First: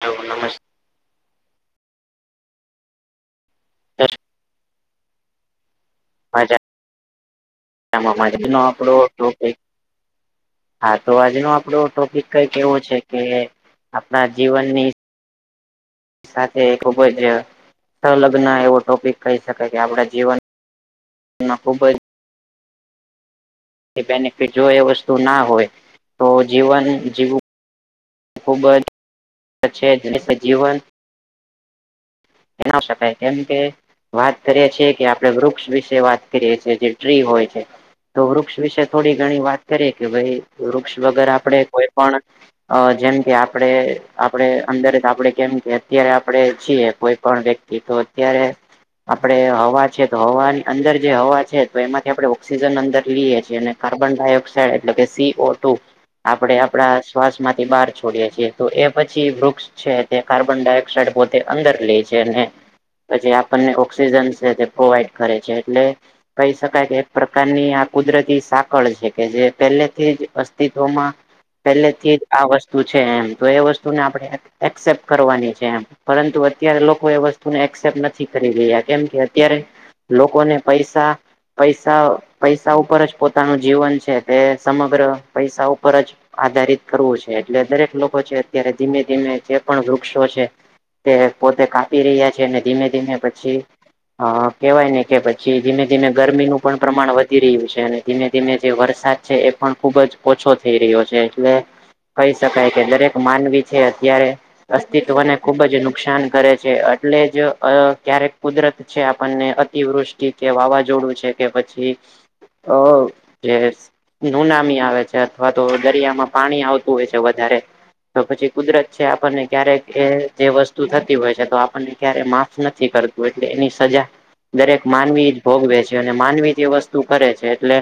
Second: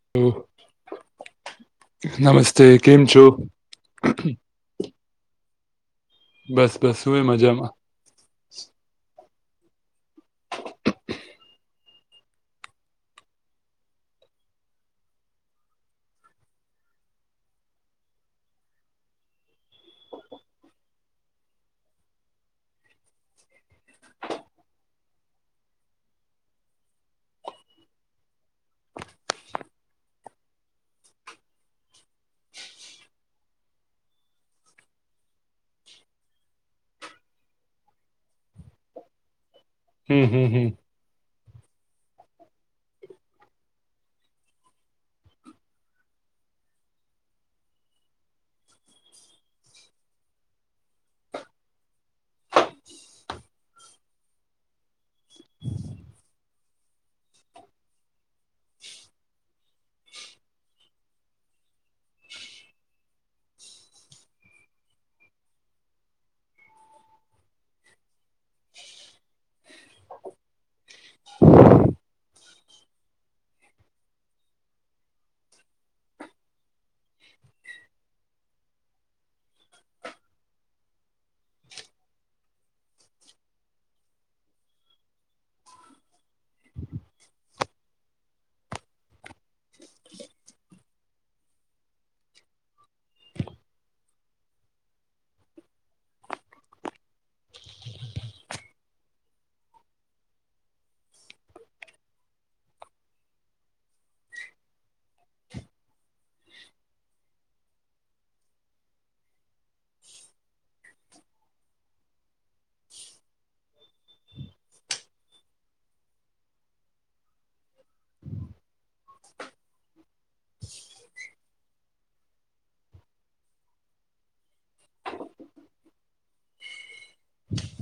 હ નમસ નમસ્તે કેમ છો? નમસ્કાર બસ બસ શું એ મજામાં એજ ના આપડો [unintelligible] હા તો આજનો આપડો ટોપિક કઈક એવો છે કે આપણા જીવનની સાથે ખુબ જ સંલગ્ન એવો ટોપિક કહી શકાય કે આપડા જીવન મા ખૂબ જ એ બેનિફિટ જો એ વસ્તુ ના હોય તો જીવન જીવું ખુબ જ છે જીવન એ ના શકાય કેમ કે વાત કરીએ છીએ કે આપડે વૃક્ષ વિશે વાત કરીએ છીએ જે ટ્રી હોય છે તો વૃક્ષ વિશે થોડી ઘણી વાત કરીએ કે હમ ભાઈ હમ હમ વૃક્ષ વગર આપડે કોઈ પણ અ જેમ કે આપડે આપડે અંદર આપડે કેમ કે અત્યારે આપડે જીએ કોઈ કોન્ટેક્ટ થી તો અત્યારે આપડે હવા છે તો હવાની અંદર જે હવા છે તો એમાંથી આપડે ઓક્સિજન અંદર લઈએ છીએ અને કાર્બન ડાયોક્સાઇડ એટલે કે સી ઓ ટુ આપણેે આપડા શ્વાસ માંથી બહાર છોડીએ છીએ તો એ પછી વૃક્ષ છે તે કાર્બન ડાયોક્સાઇડ પોતે અંદર લે છે. પછી આપણને ઓક્સિજન છે તે પ્રોવાઈડ કરે છે એટલે કહી શકાય કે એક પ્રકારની આ કુદરતી સાકળ છે કે જે પહેલેથી જ અસ્તિત્વમાં પહેલે થી જ આ વસ્તુ છે એમ તો એ વસ્તુને આપણે એસેપ્ટ કરવાની છે એમ પરંતુ અત્યારે લોકો એ વસ્તુને એક્સેપ્ટ નથી કરી રહ્યા કેમ કે અત્યારે લોકો ને પૈસા પૈસા પૈસા ઉપર જ પોતાનું જીવન છે તે સમગ્ર પૈસા ઉપર જ આધારિત કરવું છે એટલે દરેક લોકો છે અત્યારે ધીમે ધીમે જે પણ વૃક્ષો છે. તે પોતે કાપી રહ્યા છે અને ધીમે ધીમે પછી અ કહેવાય ને કે પછી ધીમે ધીમે ગરમીનું પણ પ્રમાણ વધી રહ્યું છે અને ધીમે ધીમે જે વરસાદ છે એ પણ ખુબ જ ઓછો થઈ રહ્યો છે એટલે કહી શકાય કે દરેક માનવી છે અત્યારે અસ્તિત્વને ખુબ જ નુકસાન કરે છે એટલે જ ક્યારેક કુદરત છે આપણને અતિવૃષ્ટિ કે વાવાઝોડું છે. કે પછી અ જે નુનામી આવે છે અથવા તો દરિયામાં પાણી આવતું હોય છે વધારે તો પછી કુદરત છે આપણને ક્યારેક એ જે વસ્તુ થતી હોય છે. તો આપણને ક્યારે માફ નથી કરતું એટલે એની સજા દરેક માનવી જ ભોગવે છે અને માનવી જે એ વસ્તુ કરે છે એટલે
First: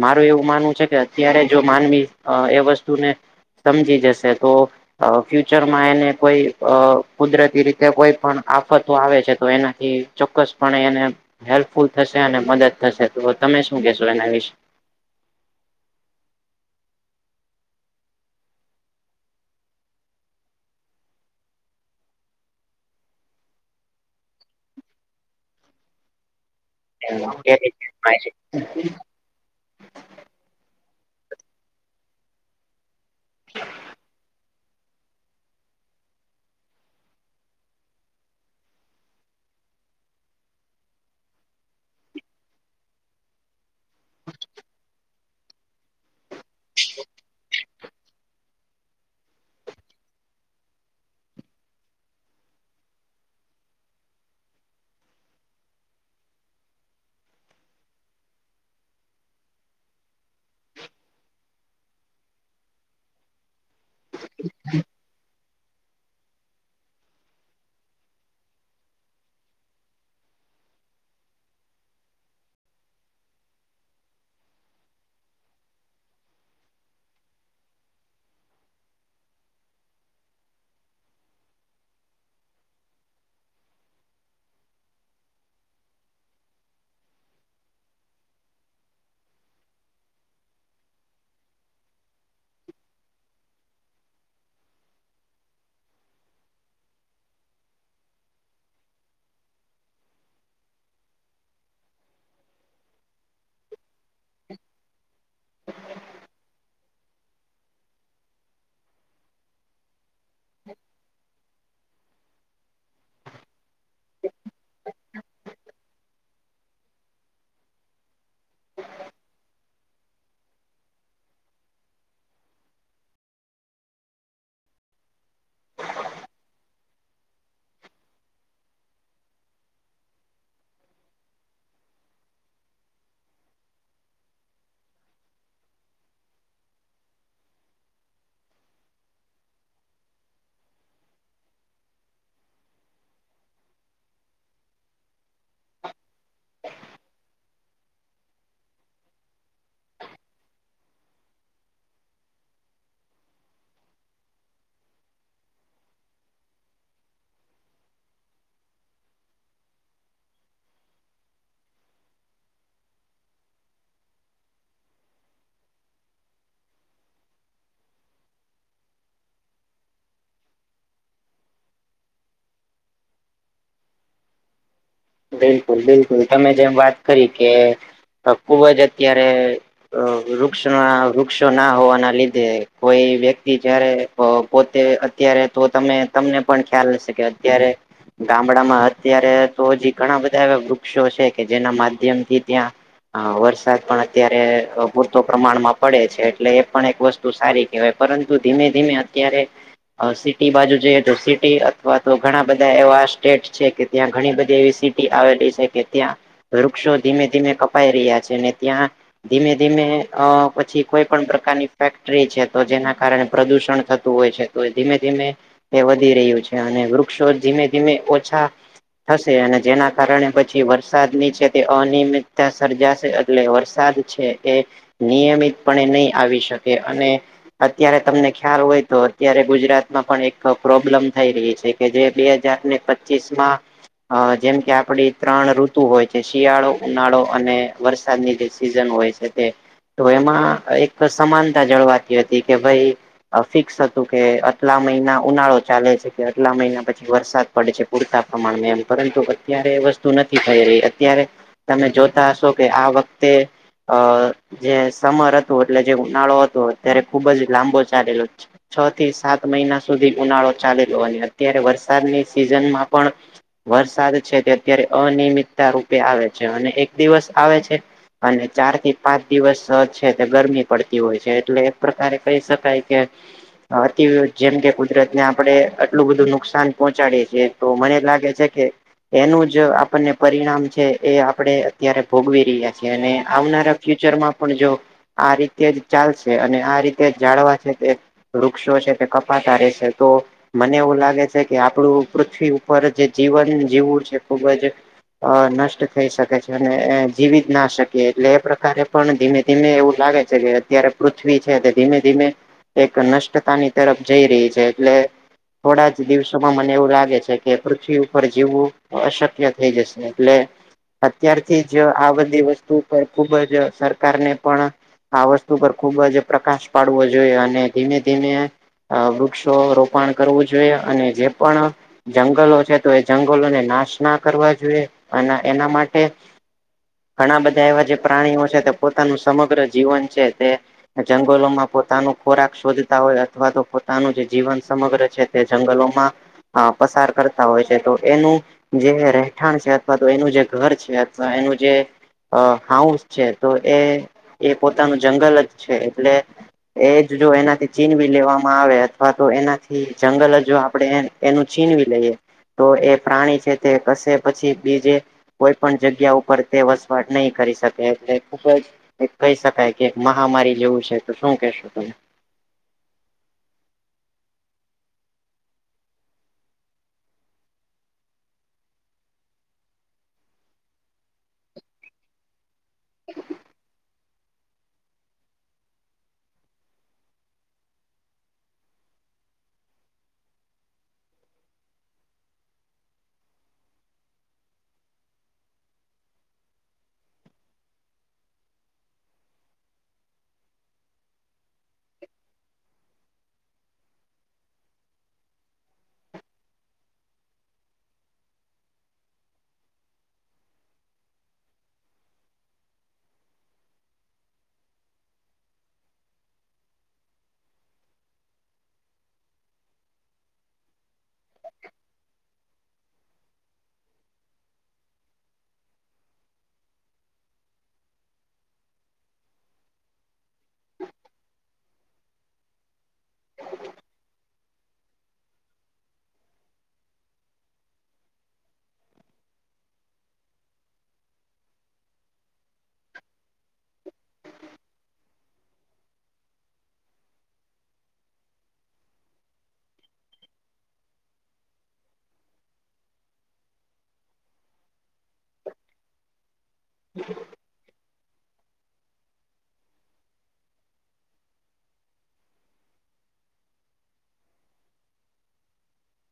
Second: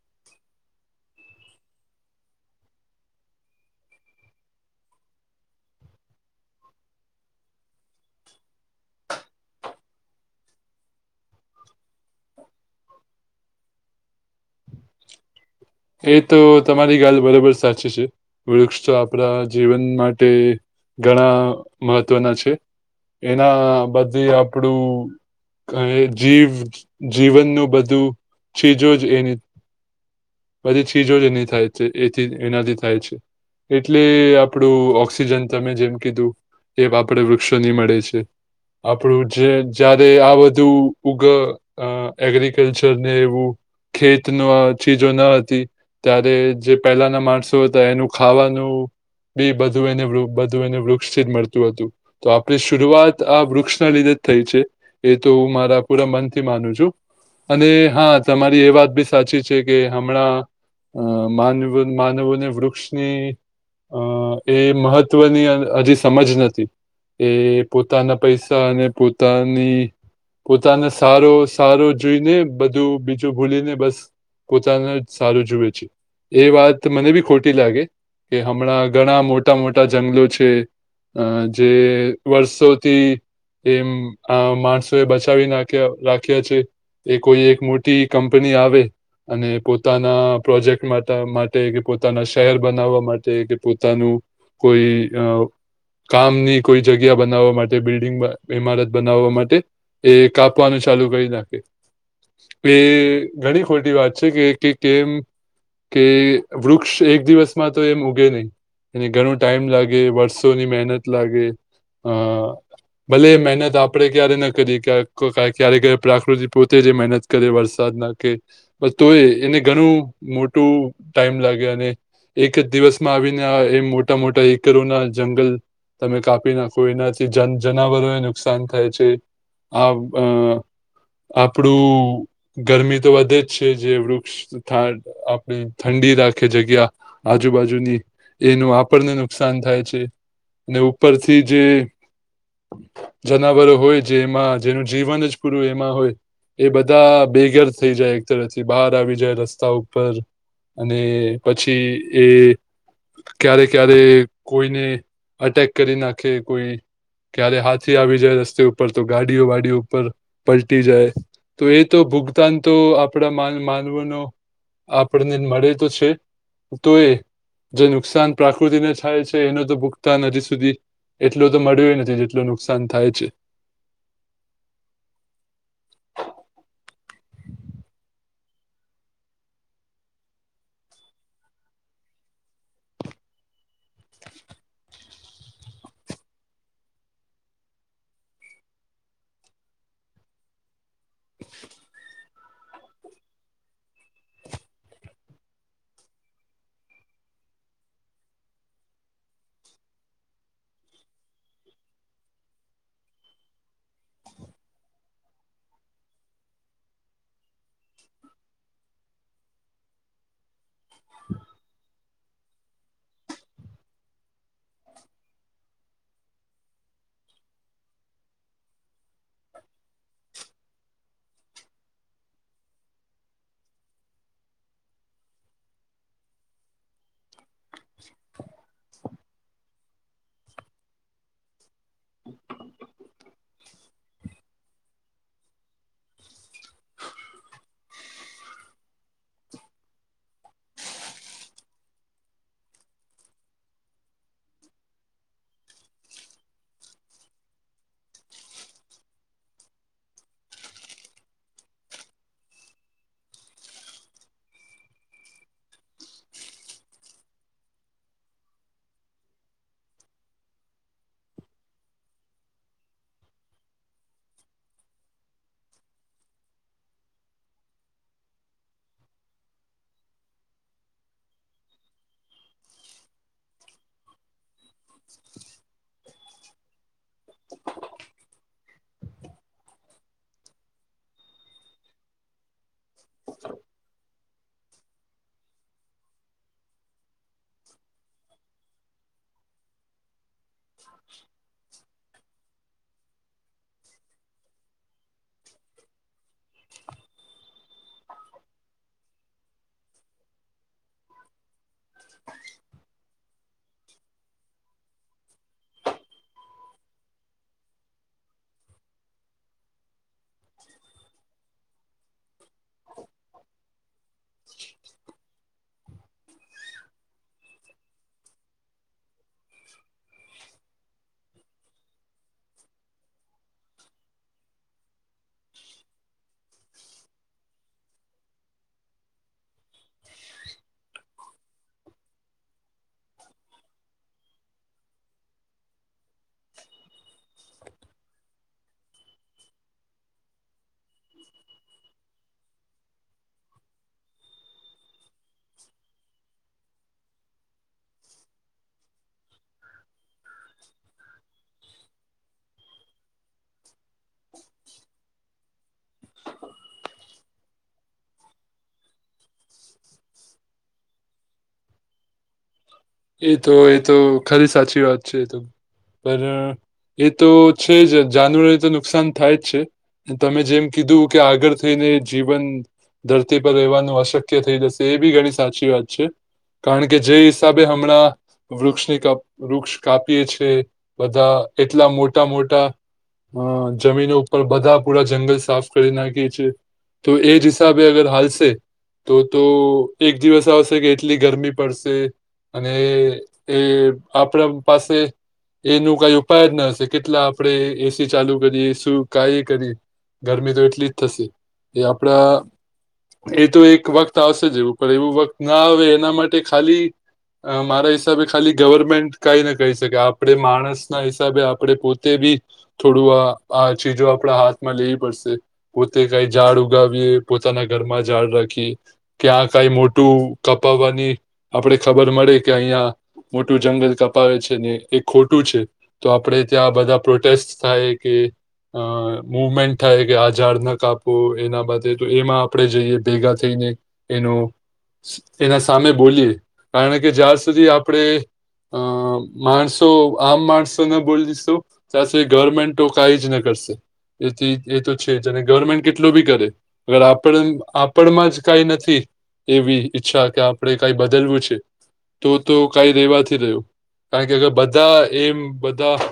મારું એવું માનવું છે કે અત્યારે જો માનવી એ વસ્તુને સમજી જશે તો અ ફ્યુચરમાં એને કોઈ અ કુદરતી રીતે કોઈ પણ આફતો આવે છે તો એનાથી ચોક્કસ પણે એને હેલ્પફુલ થશે અને મદદ થશે તો તમે શું કેશો એના વિશે. એ તો તમારી ગાલ બરોબર સાચી છે વૃક્ષ તો આપણા જીવન માટે ઘણા મહત્વના છે એના બધે આપણું કહે જીવ જીવનનું બધું ચીજો જ એની બધી ચીજો જ એની થાય છે એ ચીજ એનાથી થાય છે. એટલે આપડું ઓક્સિજન તમે જેમ કીધું. એ આપડે વૃક્ષોની મળે છે. આપણું જે જયારે આ બધું ઉગ અ એગ્રિકલ્ચર ને એવું ખેત ના ચીજો ના ત્યારે જે પહેલાના માણસો હતા એનું ખાવાનું એ બધું એને બધું એને વૃક્ષથી જ મળતું હતું. તો આપણે શરૂઆત આ વૃક્ષના લીધે જ થઈ છે. એ તો હું મારા પૂરા મનથી માનું છું. અને હા તમારી એ વાત બી સાચી છે કે હમણાં અ માનવ માનવોને વૃક્ષની અ એ મહત્વની હજી સમજ ન એ પોતાના પૈસા અને પોતાની પોતાને સારો સારો જોઈને બધું બીજું ભૂલીને બસ પોતાને સારું જુએ છે. એ વાત મને બી ખોટી લાગે કે હમણાં ઘણા મોટા મોટા જંગલો છે. અ જે વર્ષોથી એમ આ માણસો એ બચાવી નાખ્યા રાખ્યા છે. એ કોઈ એક મોટી કંપની આવે અને પો પોતાના પ્રોજેક્ટ માટે માટે કે પોતાના શહેર બનાવવા માટે કે પોતાનું કોઈ અ કામની કોઈ જગ્યા બનાવવા માટે બિલ્ડિંગ ઇમારત બનાવવા માટે એ કાપવાનું ચાલુ કરી નાખે એ ઘણી ખોટી વાત છે કે તેમ કે વૃક્ષ એક દિવસમાં તો એમ ઉગે નહી અને ઘણું ટાઈમ લાગે વર્ષ ર્ષોની મહેનત લાગે. અ [unintelligible] ભલે મહેનત આપડે ક્યારે ન કરી કે ક્યારે પ્રાકૃતિ પોતે જ મહેનત કરે વરસાદ નાખે બસ તોય એને ઘણું મોટું ટાઈમ લાગે અને એક જ દિવસમાં આવીને આ એ મોટા મોટા એકરોના જંગલ તમે કાપી નાખો એનાથી જન જનાવરોને નુકસાન થાય છે. આ અ આપડું ગરમી તો વધે જ છે જે વૃક્ષ ઠા આપણે ઠંડી રાખે જગ્યા આજુબાજુની એનું આપણને નુકસાન થાય છે ને ઉપરથી જે જનાવરો હોય જેમાં જેનું જીવન જ પૂરું એમાં હોય. એ બધા બેઘર થઈ જાય એક તરફથી બહાર આવી જાય રસ્ત રસ્તા ઉપર અને પછી એ ક્યારે ક્યારે કોઈને અટેક કરી નાખે કોઈ ક્યારે હાથી આવી જાય રસ્તે ઉપર તો ગાડીઓ વાડીઓ ઉપર પલટી જાય. તો એ તો ભુગતાન તો આપણા માન માનવોનો આપણને મળે તો છે તો એ જે નુકસાન પ્રાકૃતિને થાય છે એનું તો ભુગતાન હજી સુધી એટલું તો મળ્યું નથી જેટલું નુકસાન થાય છે. બિલકુલ બિલકુલ તમે જેમ વાત કરી કે ખુબ જ અત્યારે વૃક્ષ ના વૃક્ષો ના હોવાના લીધે કોઈ વ્યક્તિ જયારે પોતે અત્યારે તો તમે તમને પણ ખ્યાલ હશે કે અત્યારે ગામડામાં અત્યારે તો હજી ઘણા બધા એવા વૃક્ષો છે કે જેના માધ્યમ થી ત્યાં હ, વરસાદ પણ અત્યારે પૂરતો પ્રમાણમાં પડે છે, એટલે એ પણ એક વસ્તુ. સારી કહેવાય, પરંતુ ધીમે-ધીમે અત્યારે. સિટી બાજુ જોઈએ તો, સિટી અથવા તો ઘણા બધા એવા સ્ટેટ છે કે, ત્યાં ઘણી બધી એવી. આવેલી છે કે, ત્યાં વૃક્ષો ધીમે-ધીમે કપાઈ રહ્યા છે ને ત્યાં. ધીમે-ધીમે એ પછી કોઈ પણ પ્રકારની ફેક્ટરી છે, તો જેના કારણે પ્રદુષણ થતું હોય છે. તો ધીમે-ધીમે તે વધી રહ્યું છે, અને વૃક્ષો ધીમે-ધીમે ઓછા થશે, અને જેના કારણે પછી વરસાદની છે, તે અનિયમિતતા સર્જાશે, એટલે વરસાદ છે એ. નિયમિતપણે નહી આવી શકે, અને અત્યારે તમને ખ્યાલ હોય તો, અત્યારે ગુજરાતમાં પણ એક પ્રોબ્લેમ થઈ રહી છે. કે જે બે હજાર ને, પચીસ માં જેમ કે. આપડી ત્રણ ઋતુ હોય છે, શિયાળો, ઉનાળો અને વરસાદની જે સીઝન હોય છે તે. તો એમાં એક સમાનતા જળવાતી હતી કે, ભાઈ. ફિક્સ હતું કે, આટલા મહિના ઉનાળો ચાલે છે કે, આટલા મહિના પછી વરસાદ. પ છે, પૂરતા પ્રમાણ પરંતુ અત્યારે એ વસ્તુ નથી થઈ રહી, અત્યારે તમે જોતા હશો કે, આ વખતે. અ જે સમર હતો, એટલે જે ઉનાળો હતો, અત્યારે ખુબ જ લાંબો ચાલેલો. છ થી સાત મહિના સુધી ઉનાળો ચાલ્ચો અને અત્યારે વરસાદની સિઝનમાં પણ. વરસાદ છે, તે અત્યારે અનિયમિતતા રૂપે આવે છે, અને એક દિવસ આવે છે. અને ચાર થી પાંચ દિવસ છે, તે ગરમી પડતી હોય છે, એટલે એક પ્રકારે કહી શકાય કે અતિ જેમ કે કુદરતને, આપડે આટલું બધું નુકસાન પહોંચાડીએે છીએ, તો મને લાગે છે કે. એનું જ આપણને પરિણામ છે, એ આપડે અત્યારે ભોગવી રહીએ. અને આવનારા ફ્યુચરમાં પણ જો આ રીતે જ ચાલશે, અને આ રીતે જાળવા છે તે. વૃક્ષો છે, તે કપાતા રહેશે તો. મને એવું લાગે છે કે, આપણું પૃથ્વી ઉપર જે જીવન જીવું છે, ખુબ જ. અ નષ્ટ થઈ શકે છે, અને જીવી જ ના શકીએ, એટલે એ પ્રકારે પણ ધીમે. ધીમે એવું લાગે છે કે, અત્યારે પૃથ્વી છે, ધીમે-ધીમે એક ન તાની તરફ જઈ રહી છે એટલે. થોડા જ દિવસોમાં મને એવું લાગે છે કે, પૃથ્વી ઉપર જીવવું. અશક્ય થઈ જશે, એટલે અત્યારથી જ આ બધી વસ્તુ પર ખુબ જ સરકારને પણ. આ વસ્તુ પર ખુબ જ પ્રકાશ પાડવો જોઈએ, અને ધીમે-ધીમે. વૃક્ષો રોપણ કરવું જોઈએ, અને જે પણ જંગલો છે, તો એ જંગલોને. નાશ ના કરવા જોઈએ, અને એના માટે. ઘણા બધા એવા જે પ્રાણીઓ છે, તે પોતાનું સમગ્ર જીવન છે, તે જંગલોમાં પોતાનો ખોરાક શોધતા હોય, અથવા તો પોતાનું જે જીવન સમગ્ર છે, તે જંગલોમાં. અ પસાર કરતા હોય છે, તો એનું જે રહેઠાણ છે, અથવા તો એનું જે ઘર છે, એનું જે હાઉ છે, તો એ એ પોતાનું જંગલ જ છે, એટલે એજ જો એનાથી ચીન બી લેવામાં આવે. અથવા તો એનાથી જંગલ જો આપણે એનું છીનવી લઈએ, તો, એ પ્રાણી છે‌. તે કશે, પછી બીજે કોઈપણ જગ્યા ઉપર તે વસવાટ નહીં કરી શકે, એટલે ખુબ જ‌. એક કહી શકાય કે, મહામારી જેવું છે, તો શું કેશો તમે? એતો એતો ખાલી સાચી વાત છે, એતો પણ. એતો છે, જ જાનવરોને તો નુકસાન થાય જ છે. તમે જેમ કીધું કે, આગળ થઈને જીવન. ધરતી પર રહેવાનું અશક્ય થઈ જશે, એબી ઘણી સાચી વાત છે, કારણ કે જે હિસાબે. હમણાં. વૃક્ષની કાપીએ, વૃક્ષ કાપીએ છે, બધા એટલા મોટા-મોટા. હ, જમીન ઉપર બધા પૂરા જંગલ સાફ કરી નાખી છીએ. તો એજ જ હિસાબે અગર હાલસે. તોતો એક દિવસ આવશે કે, એટલી ગરમી પડશે. અને એ આપણા પાસે. એનું કંઈ ઉપાય જના હશે, કેટલા આપણે એસી ચાલુ કરીએ, શું કંઈ કરીએ. ગરમી તો એટલી જ થશે, એ આપડા‌. એતો એક વખત આવશે જ એવું પણ એવું વખત ના આવે, એના માટે ખાલી. અ મારા હિસાબે ખાલી ગવર્મેન્ટ કંઈ ન કહી શકે, આપણે માણસના હિસાબે આપણે પોતે ભી. થોડું આ આ ચીજો આપણા હાથમાં લેવી પડશે. પોતે કઈ ઝાડ ઉગાવીએ, પોતાના ઘરમાં ઝાડ રાખીએ‌. કેયા આ કઈ મોટું કપાવવાની આપડે ખબર મળે કે, અહીંયા. મોટું જંગલ કપાવે છે, ને એ ખોટું છે. તો આપડે ત્યાં બધા પ્રોટેસ્ટ થાય કે. અ મુવમેન્ટ થાય કે, આ ઝાડ ન કાપો, એના બાબતો એમાં આપણે જઈએ ભેગા થઈને. એનું એના સામે બોલીએ, કારણ કે જ્યાં સુધી આપણે. અ માણસો, આમ માણસોને બોલીશું. તાસી ગવર્મેન્ટ તો કંઈ જના કરશે, એથી એતો છે, જને ગવર્મેન્ટ કેટલો ભી કરે. અગર આપણ આપણમાં જ કંઈ નથી એવી ઈચ્છા કે, આપણે કંઈ બદલવું છે. તો તો કંઈ રેવાથી રહ્યું કારણ કે, અર બધા એમ બધાં.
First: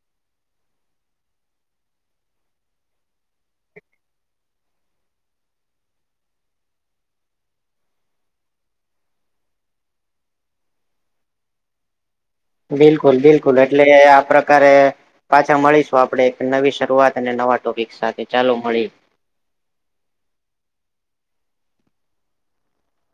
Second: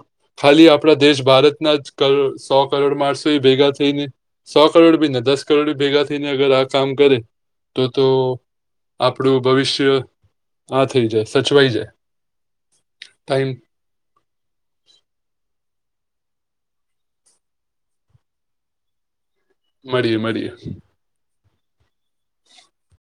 ખાલી આપણા દેશ ભારતના જ કરસો કરોડ મારસો, ભેગા થઈને. સો કરોડ ભીને, દસ કરોડી ભેગા થઈને, અગર આ કામ કરે તો તો. આપણું ભવિષ્ય. હા, થઇ જાય. સચવાઈ જાય. બિલકુલ, ટાઈમ બિલકુલ એટલે આ પ્રકારે. પાછા મળીશું આપડે, એક નવી શરૂઆત અને નવા ટોપિક સાથે ચાલુ મળીએ. મળીએે, મળીએે. [unintelligible]